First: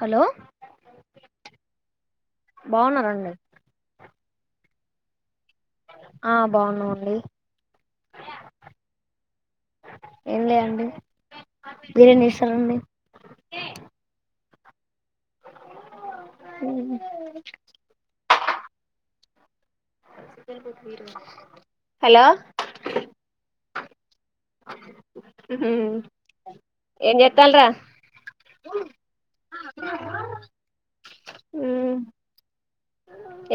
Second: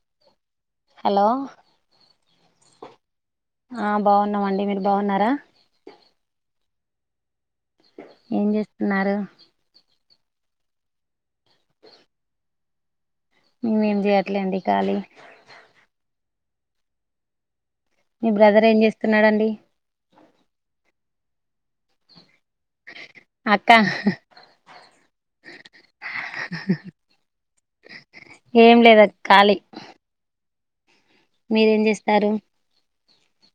Hello hello బాగున్నార అండి ఆ బాగున్నామండి మీరు బాగున్నారా ఆ బాగున్నాం అండి ఏం చేస్తున్నారు ఏం లేదు అండి మీరే చేస్తున్నారు అండి మేమేం చేయ్యట్లేండి ఖాళీ అవున మీ బ్రదర్ ఏం చేస్తున్నాడు అండి హలో అక్క ఏం చేస్తాల్రా ఏం లేదు క్క ఖాళీ, మీరేం చేసినారు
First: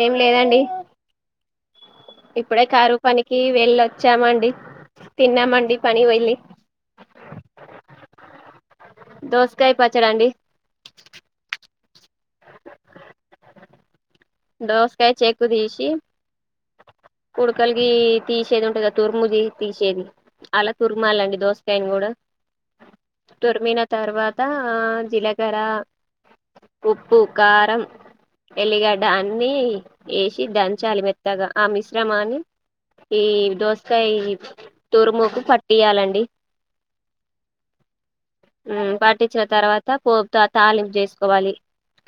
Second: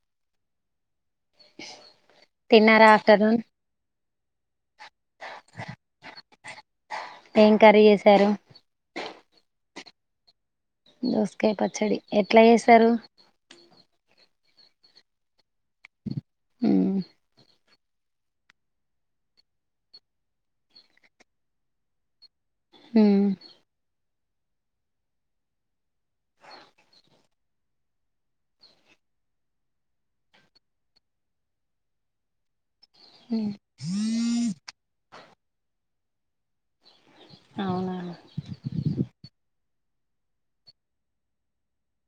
ఏం లేదండి ఇప్పుడే తిన్నారా కారు ఆఫ్టర్నూన్ పనికి వెళ్ళ చ్చమండి తిన్నమండి పని వెళ్లి ఏం కర్రీ చేసారు దోసకాయ పచ్చడా అండి దోసకాయ్ పచ్చడి ఎట్ల చేసారు దోస్కాయ్ చెక్కుదీసి హ్మ్ కలిగి తీసేది ఉంటు కా తుర్ముది తీసేది అలా తుర్మాలండి దోసకాయని కూడా మ్మ్ తుర్మిన తర్వాత జీలకర ఉప్పు కారం ఎల్లిగడ్ దాన్ని వేసి దంచాలి మెత్తగా ఆ మిశ్రమాని ఈ దోస్తకాయ్ ఈ తురుముకు పట్టియాలండి అవునా మ్ పార్ వచ్చిన తర్వాత పోపుతో తాలింపు చేసుకోవాలి,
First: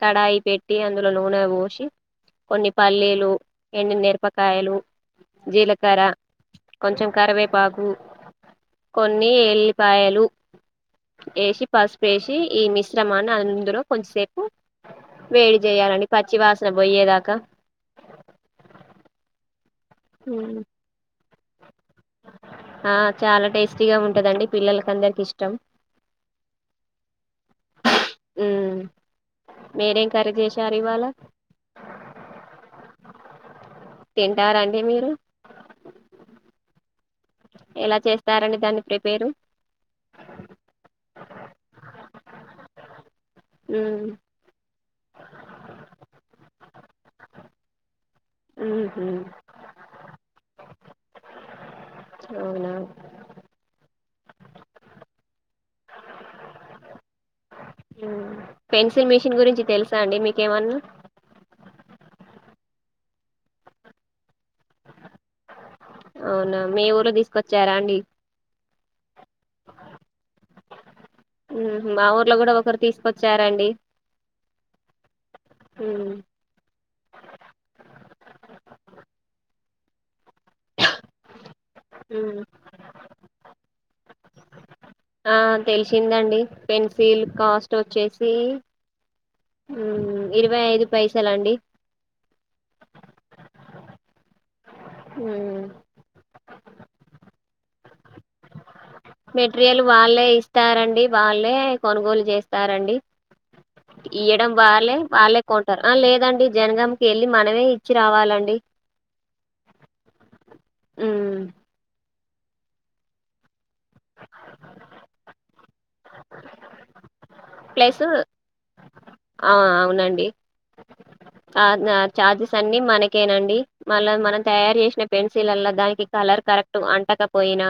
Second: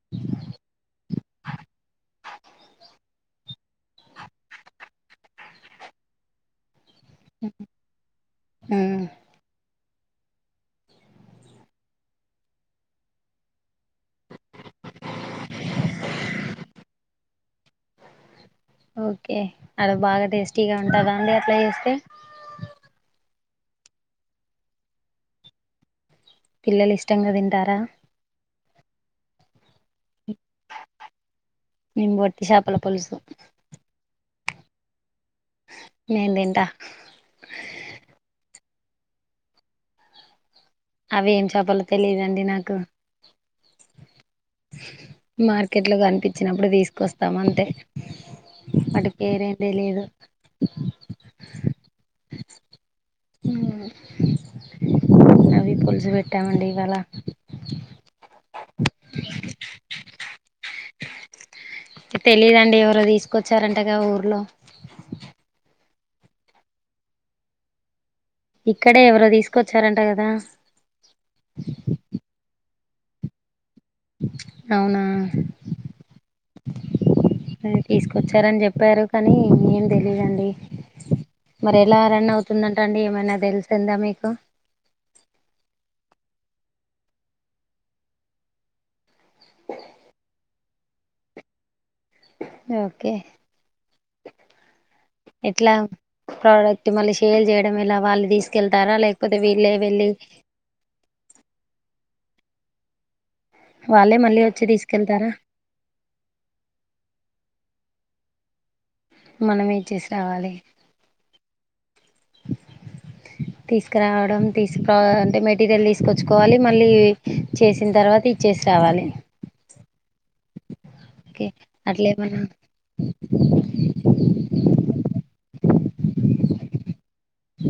కడాయి పెట్టి అందులో నూనె పోసి కొన్ని పల్లీలు, ఎండు నిరపకాయలు, జీలకర్ర, కొంచెం కరివేపాకు మ్మ్ కొన్ని ఎల్లిపాయలు వేసి, పసుపు వేసి ఈ మిశ్రమాన్ని అందులో కొద్సేపు వేడి చేయాలని పచ్చివాస పోయేదాకా ఓకే అది బాగా ఉమ్, టేస్టీగా ఉంటుంద అండి ఇలా చేస్తే ఆ చాలా టేస్టీగా ఉంటదండి పిల్లలకి అందరికి ఇష్టం పిల్లలు ఇష్టంగా తిం తింటారా మీరింక మేము వట్టి చేపల పులుసు తింటారా అండి మీరు నేను తింటా ఎలా చేస్తారండి దాన్ని ప్రిపేరు అవ్వి ఏం చేప్పల్లో తెలీదండి. నాకు మ్మ్ మార్కెడ్లో కనిపించినప్పుడు తీసుకొస్తాం, అంతే మ్హు వాటి పేరేం లేలియదు. అవునా హ్మ్ మ్మ్ అవి పులుసు పెట్టామండి ఇవాళ పెన్సిల్ మిషిన్ గురించి తెలుసా అండి. మీకేవన్నా లేదండి. ఎవర్లో దీస్కొచ్చారంటగా ఊర్లో అవునా మీ ఊర్లో దీస్కొచ్చారాండి. ఇక్కడే ఎవ్వరో దీస్కొచ్చారంట, కదా తీస్కొచ్చారాండి. అవునా మ్మ్ నే హ్మ్ తీస్కొచ్చారని జెప్పారు. కానీ ఏం తెలియన్ మరి ఎలా రన్ మ్మ్ అవుతుందంట అండి. ఏమైనా దెల్స్ తెల్దా మీక్ కా ఆన్ తెల్సిందండి. పెన్సిల్ కాస్ట్ వచ్చేసి హ్మ్ ఇరువే ఐదు పైసలాండి. న్యుఓకే హ్మ్మ్ ప్రాడక్ట్ మళ్ళీ షేల్ చేయడం. ఇలా వాళ్ళు దీస్కెళ్ మెట్రీయల్ వాళ్ళే ఇస్తారండి. వాళ్ళే కొనుగోల్ జేస్త్ త్తారండి. వాళ్ళే ఇ మళ్ళీ ఇయెడం వచ్చి వాళ్లేే తీసుకెళ్తారా వాళ్ళే కొంటారు. ఆ లేదండి. జనగాంకి వెళ్ళి మనమే ఇ చ్చి రావాలండి. మనమే చ్చేస్ రావాల్లే ఉమ్ తీస్కరావడం తీస్ క్రా అంటే, మెటీరియల్ తీసుకొచ్చుకోవాలి. మళ్ళీ చేసిన్ ప్లస్ తర్వాత ఇచ్చేసి రావాలే. ఆ అవునండి. ఓకే అట్లా చార్డన్ర్ ఏమన్నా చార్జెస్ అన్ని మనకేనండి. మళ్ళా మనం త్యారి చేసి ప్లెమ్ పెన్స్ శీలల్ల దానికి, కలర్ కరెక్ట్ అంటకపోయినా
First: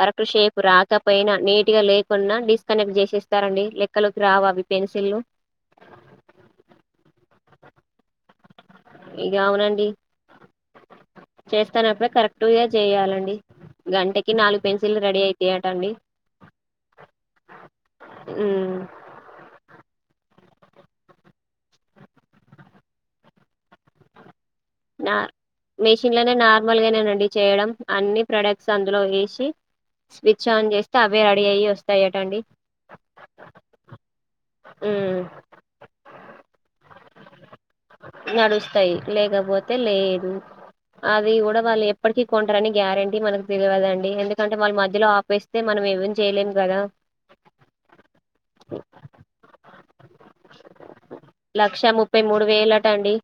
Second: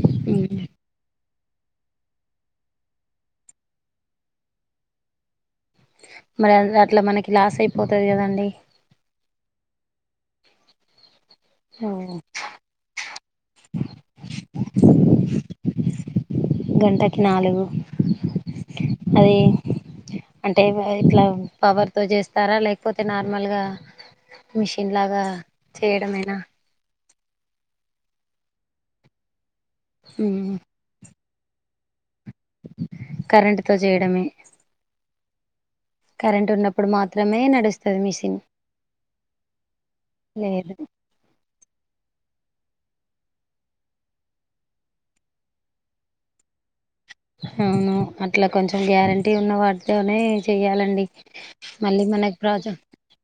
కరెక్టు షేప్ప్ రాక పోయినన్ నీట్ గా లేకుంన్నా డిస్కనెక్ట్ చేసేస్తారండి. లెక్కలోకి రావ అవి పెన్సిల్లు మర్యాన్ రా అట్లా మనకి లాస్ అయిపోతది, కదాండి. ఇగే అవునండి. ఓ, చేస్తానప్పుడే కరెక్టు గే చేయాలండి. గంటకి నాలుగు పెన్సిల్ రెడీ అయితేయంటండి. గంటకి నాలగు ఉమ్ అదే ప్చ్ అంటే ఇవ ఇట్లావ్ పవర్ తో జేస్తారా, లేకపోతే నార్మల్గా మిషన్ లాగా నార్ మెషిన్ లనే చేయడమేనా నార్మల్గానేనండి చేయడం అన్ని ప్రొడక్ట్స్ అందులో ఏసి స్విచ్ ఆన్ చేస్తే అవ్ వే అడి అయి వస్తాయి అట్ కరెంటుతో చేయడమే ఉమ్ కరెంట్ ఉన్నప్పుడు మాత్రమే నడుస్తది మిషిన్ నడుస్తాయి లేకపోతే లేదు అది ఊడవాలి ఎప్ప టికీ కొంటరని గ్యారంటీ మనకు తెలియదండి ఎందుకంటే వాళ్ళ మధ్యలో ఆపేస్తే మనం ఏం చేయలేం కదా అవును అట్లా కొంచెం గ్యారంటీ ఉన్న వాటితోనే చెయాలండి లక్ష మళ్ళీ ముప్పై మనకి మూడు ప్రాజక్ వేలట అండి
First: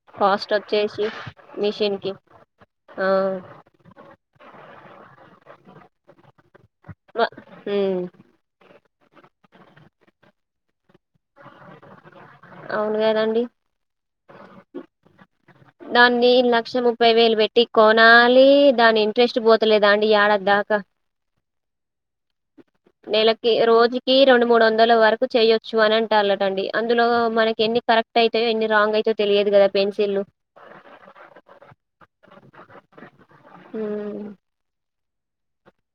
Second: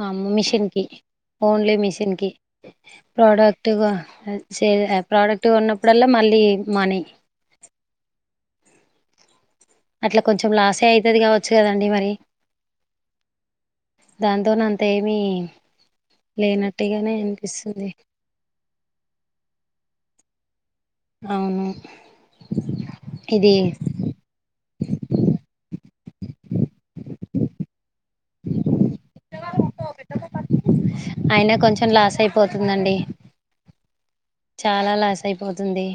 అ మా అమ్మ కాస్ట్ మిషన్కి వచ్చేసి ఓన్లీ మిషన్ కి మిషన్కి ఆ ప్రోడక్ట్, కో చే ప్రొడక్ట్ కొన్నప్పుడల్లా మళ్ళీ మనీ మ- ఉమ్ అట్ల కొంచెం లాసే అయి తది కావచ్చు కదండి మరి అవును కదండి దాంతోన అంత ఏమి దాన్ని లక్ష ముప్పై లేనట్టుగానే వేలు పెట్టి అనిపిస్తుంది కొనాలి దాని ఇంట్రెస్ట్ పోతలేదా అండి యాడ దా అవును నెలకి ఇది రోజుకి రెండు మూడు వందల వరకు చేయొచ్చు అనన్ టాల టండి అందులో మనకి ఎన్ని కరెక్ క్ట్ యితే యో ఎన్ని రాంగ్ అయితాయో తెలియదు కదా పెన్సిల్లు అయినా కొంచెం లాస్ అయిపోతుందండి [unintelligible] చాలా లాస్ అయిపోతుంది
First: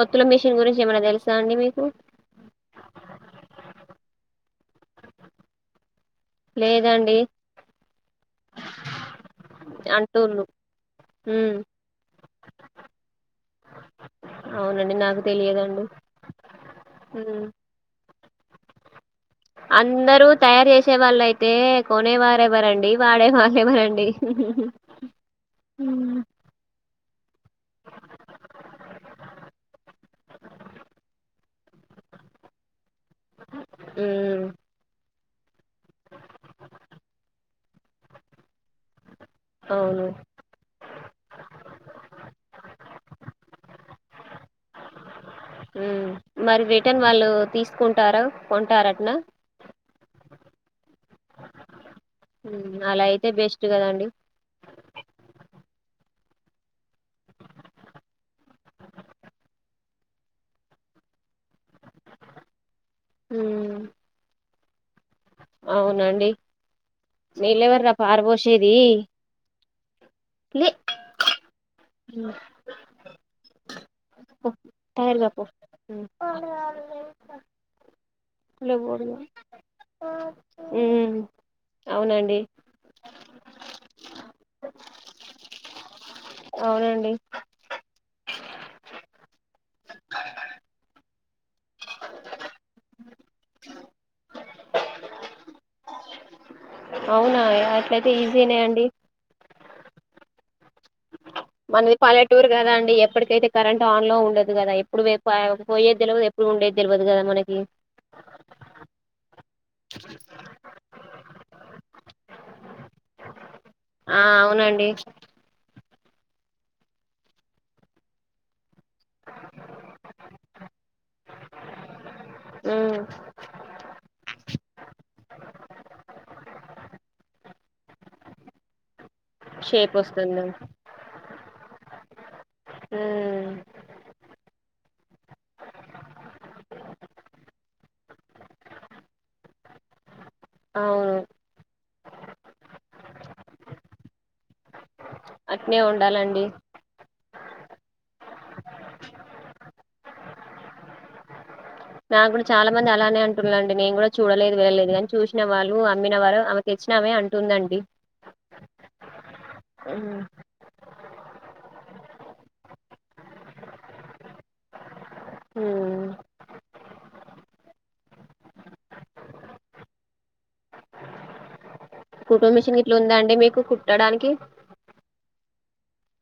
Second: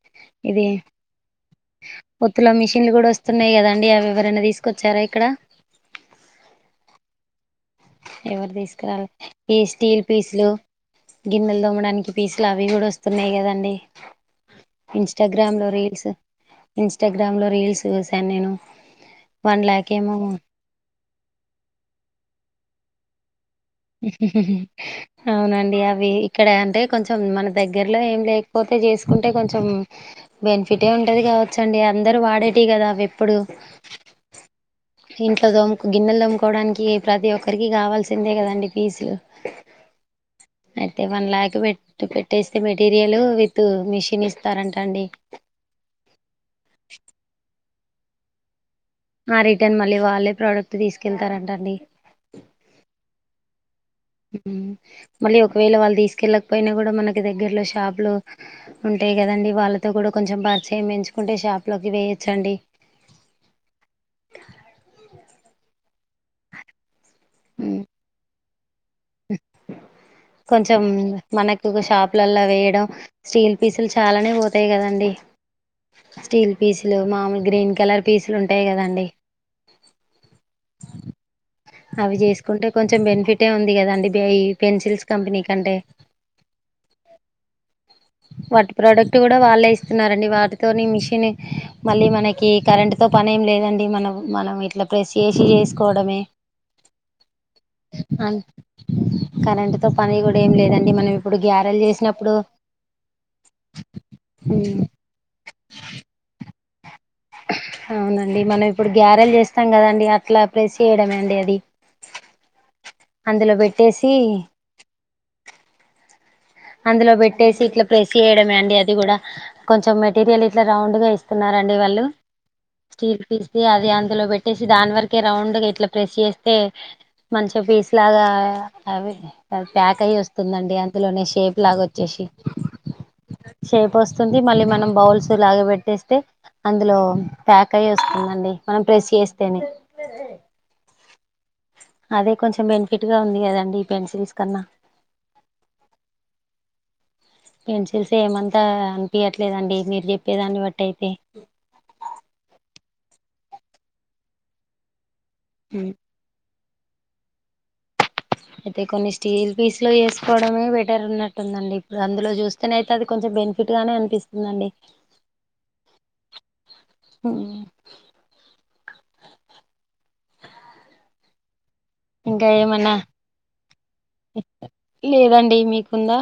ఒత్తుల మిషన్ ఇది గురించి ఏమైనా తెలుసా అండి మీకు ఒత్తుల మిషిన్లు కూడా వస్తున్నాయి కదండి అవి ఎవరన్న తీస్ కొచ్చారా ఇక్కడ లేదండి ఎవరు తీసుకురాలే ఈ స్టీల్ అంటుళ్ళు పీసులు ఉమ్ గిన్నెలు దోమడానికి పీసులు అవి కూడా వస్తున్నాయి్ కదండి అవునండి నాకు ఇన్స్టాగ్రామ్ లో తెలియదండి రీల్స్ ఇన్స్టాగ్రామ్ ఉమ్ లో రీల్స్ స్ న్నా నేను అందరూ తయారు చేసే వాళ్ళు అయితే కొనేవారు ఎవరండి వాడే వాహ్ అవునండి అవి ఉమ్ ఇక్కడ అంటే కొంచెం మన దగ్గరలో ఏం లేకపోతే చేసుకుంటే కొంచెం బెనిఫిటే ఉంటది కావచ్చండి అందరుూ వాడేటివి కదా అవి ప్పుడు ఉమ్, ఇంట్లో దోమ్ గిన్నెలు దోముకోడానికి ప్రతి ఒక్కరికి కావాల్సిందే కదండి ఫీజులు అవును అయితే వన్ ల్యాక్ పెట్ పెట్టేస్తే మెటీరియల్ విత్ మిషిన్ ఇస్తారంట అండి ఉ మరి విటన్ వాళ్ళు తీస్ కుంటారు కొంటార ఆ రిటర్న్ మళ్లీ వాళ్లే ప్రోడక్ట్ తీసుకెళ్తారంటండి ఉ అలా అయితే బెస్ మళ్ళీ ఒక ఒకవేళ వాళ్ళు తీసుకెళ్ళకపోయినా కూడా మనకి దగ్గరలో షాప్లు ఉంటాయి కదండి వాళ్ళతో కూడా కొంచెం పరిచయం ఎంచుకుంటే షాప్ అవి వేయొచ్చండి ఉమ్ అవునండి నీళ్ళు ఉమ్, ఎవరు రా పారుబోష్ ది కొంచెం మనకు ఒక షాపులలో వేయడం స్టీల్ పీసులు చాలానే పో పోతాయి కదండి తయారుగా పో స్టీల్ పీసులు మామూలు గ్రీన్ కలర్ పీసులు ఉంటాయి కదండి ఉమ్ అవి అవునండి చేసుకుంటే కొంచెం బెనిఫిటే ఉంది కదండి ఈ పెన్సిల్స్ కంపెనీ కంటే అవునండి వాటి ప్రోడక్ట్ కూడా వాళ్ళే ఇస్తున్నారండి వాటితోని మిషన్ మళ్ళీ మనకి కరెంట్ తో పని ఏం లేదండి మనం మనం ఇట్లా ప్రెస్ చేసి చేసుకోవడమే అవునా అట్లయితే ఈజీనే అండి కరెంట్ తో పని కూడా ఏం లేదండి మనం ఇప్పుడు గ్యారలు చేసినప్పుడు కద అండి ఎప్పటికైతే కరెంట్ ఆన్ లో ఉండదు కదా ఎప్పుడు పోయేది తెలవదు ఎప్పుడు ఉండేది తెలవదు కదా మనకి అవునండి మనం ఇప్పుడు గ్యారెల్ చేస్ తం కదండి అట్లా ప్రేస్ చేయడమే అండి అది ల పెట్ ఆ అవునండి అందులో పెట్టేసి ఇట్లా ప్రెస్ చేయడమే అండి కూడా కొంచెం మెటీరియల్ ఇట్లా రౌండ్ ఇస్తున్నారండీ వాళ్ళు ఉమ్ స్టీల్ తీసి అది అందులో పెట్టేసి దాని వరకే రౌండ్ ఇట్లా ప్రెస్ చేస్తే మంచ్ పీస్ లాగా అవి షేప్ ప్యాక్ అయ్యి వస్తుంది వస్తుందండి అందులోనే షేప్ లాగ వచ్చేసి ఉమ్ షేప్ వస్తుంది మళ్ళీ మనం బౌల్స్ లాగా పెట్టేస్తే అందులో ప్యాక్ అయ్యి వస్తుందండి మనం ప్రెస్ చేస్తేనే అవును అదే కొంచెం బెనిఫిట్ గా ఉంది కదండి ఈ పెన్సిల్స్ కన్నా అట్నే ఉండాలండి పెన్సిల్స్ ఏమంతా అనిపియట్లేదండి మీరు చెప్పేదాన్ని బట్టయితే నాకు కూడా చాలా మంది అలానే అంటున్నా అండి నేను కూడా చూడలేదు వెళ్ళలేదు కాని చూస్ న వాళ్ళు అమ్మిన వారు తెచ్చినామే అంటుందండి అయితే కొన్ని స్టీల్ పీస్ లో హ్మ్. వేసుకోవడమే బెట్ టర్ ఉన్నట్టుందండి ఇప్పుడు అందులో చూస్తేనే అయితే అది కొంచెం బెనిఫిట్ గానే అనిపిస్తుందండి హ్మ్. హుమ్ కుట్టు ఇంకా మిషన్ ఏమన్నా ఇట్లా ఉందా అండి మీకు కుట్టడానికి లేదండి మీక్ ఉందా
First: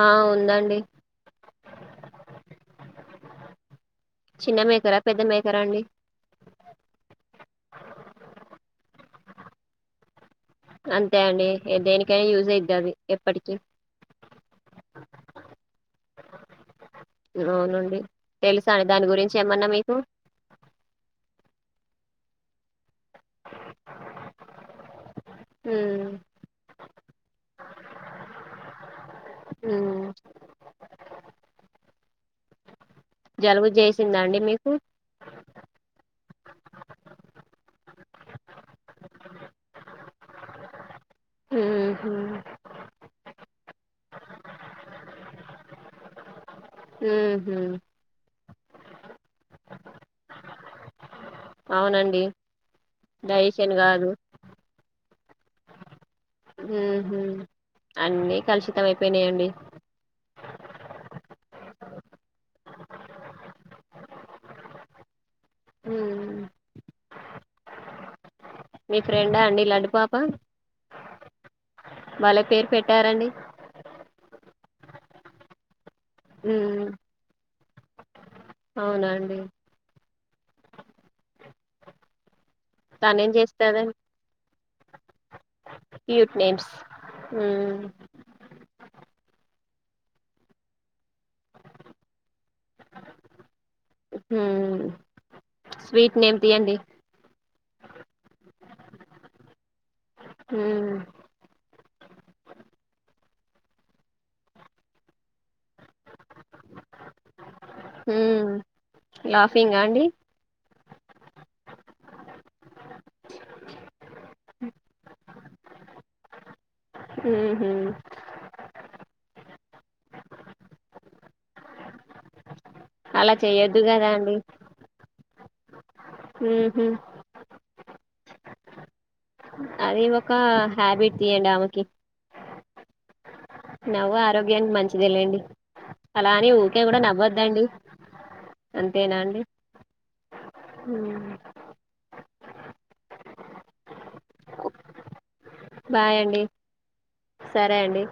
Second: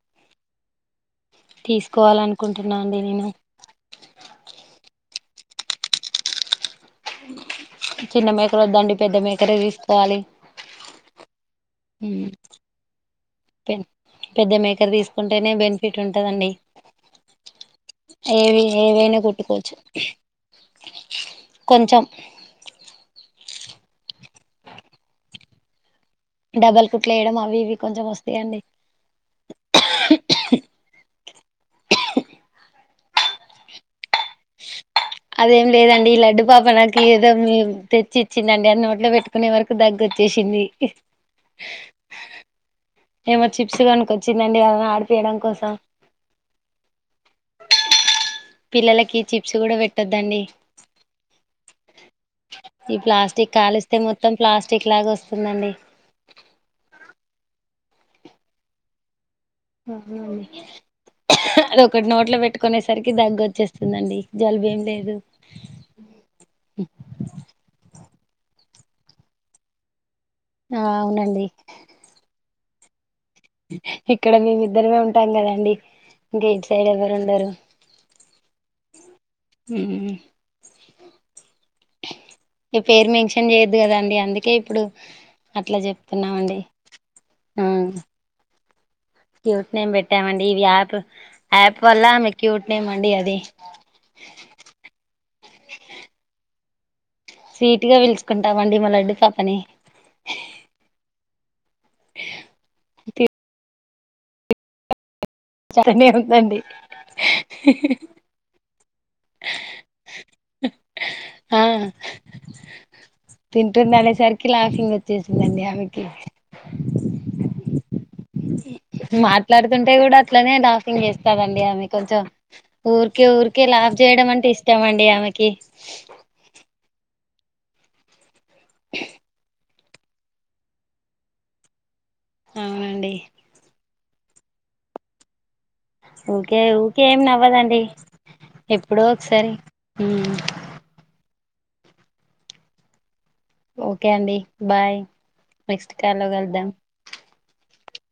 ఆ ఉందండి తీసుకోవాలనుకుంటున్నా అండి నేను చిన్న మేకరా పెద్ద మేకరా అండి చిన్న మేకర వద్దండి పెద్ద మేకరే తీసుకోవాలి అంతే అండి దేనికైనా యూజ్ అయిద్దది పె పెద్ద మేకర్ తీసుకుంటేనే బెనిఫిట్ ఉంటదండి అవునండి ఏవి తెలుసా అండి దాని ఏవైనా గురించి ఏమన్నా కుట్టుకోవచ్చు మీకు కొంచెం ఊమ్ డబల్ కుట్లు వేయడం అవి ఇవి కొంచెం వస్తాయండి హ్మ్. జలుబు చేస్ అదేం లేదండి ఈ లడ్డు పాప నాకు ఏదో తెచ్చి చ్చిందండి అది నోట్లో పెట్టుకునే వరకు దగ్గొచ్చేసింది ఉమ్ హు ఏమో చిప్స్ కొనుకొచ్చిందండి వాళ్ళని ఆడిపియడం కోసం హుహు. పిల్లలకి చిప్స్ కూడా పెట్టొద్దండి అవునండి ఈ ప్లాస్టిక్ డైజెషన్ కాలుస్తే కాదు మొత్తం ప్లాస్టిక్ లాగా వస్ అవునండి హుహు అన్నీ కలుషితం అయిపోయినాయండి అ అది ఒకటి నోట్లో పెట్టుకునేసరికి దగ్గొచ్చేస్తుందండి జలుబు ఏం లేదు హుమ్ [inaudible] మీ ఫ్రెండా అండి లడ్డుపాప్ ఆ అవునండి టారండి ఇక్కడ మేమిద్దరమే ఉంటాం కదండి ఇంక ఇటు హ్మ్. సైడ్ ఎవరు ఉండరు అవునా అండి ఉమ్ ఈ పేరు తనేం మెన్షన్ చేయొద్దు చేస్తాద కదా అండి అందుకే ఇప్పుడు అట్లా క్యూట్ చెప్తున్నామండి నేమ్స్ ఆ హ్మ్ క్యూట్ నేమ్ పెట్టామండి ఇవి యాప్ యాప్ వల్ల ఆమెకి హ్మ్ స్వీట్ నేమ్ తీయండి స్వీట్ గా పిలుచుకుంటామండి మా లడ్డు పాపని హ్మ్ చాల్లే అందండి హ్మ్ లాఫింగా అండి ఆ తింటుంది అనేసరికి లాఫింగ్ వచ్చేసిందండి ఆమెకి ఊహూ మాట్లాడుతుంటే కూడా అట్లనే లా ఫింగ్ చేస్తాదండి ఆమి కొంచెం ఊర్కే అలా ఊర్కే చెయ్యొద్దు లాఫింగ్ కదా చేయడం అండి అంటే ఇష్టమండి ఆమెకి ఊహూ అది ఒక హ్యాబిట్ తీయండి ఆమెకి అవునండి నవ్వు ఆరోగ్యానికి మంచిదే లేండి ఊకే ఊకే ఏమి నవ్వదండి ఎప్పుడో అంతేనా అండి ఒకసారి హ్మ్. ఓకే అండి బాయ్ నెక్స్ట్ బాయ్ అండి కాల్లోగలుద్దాం సరే అండి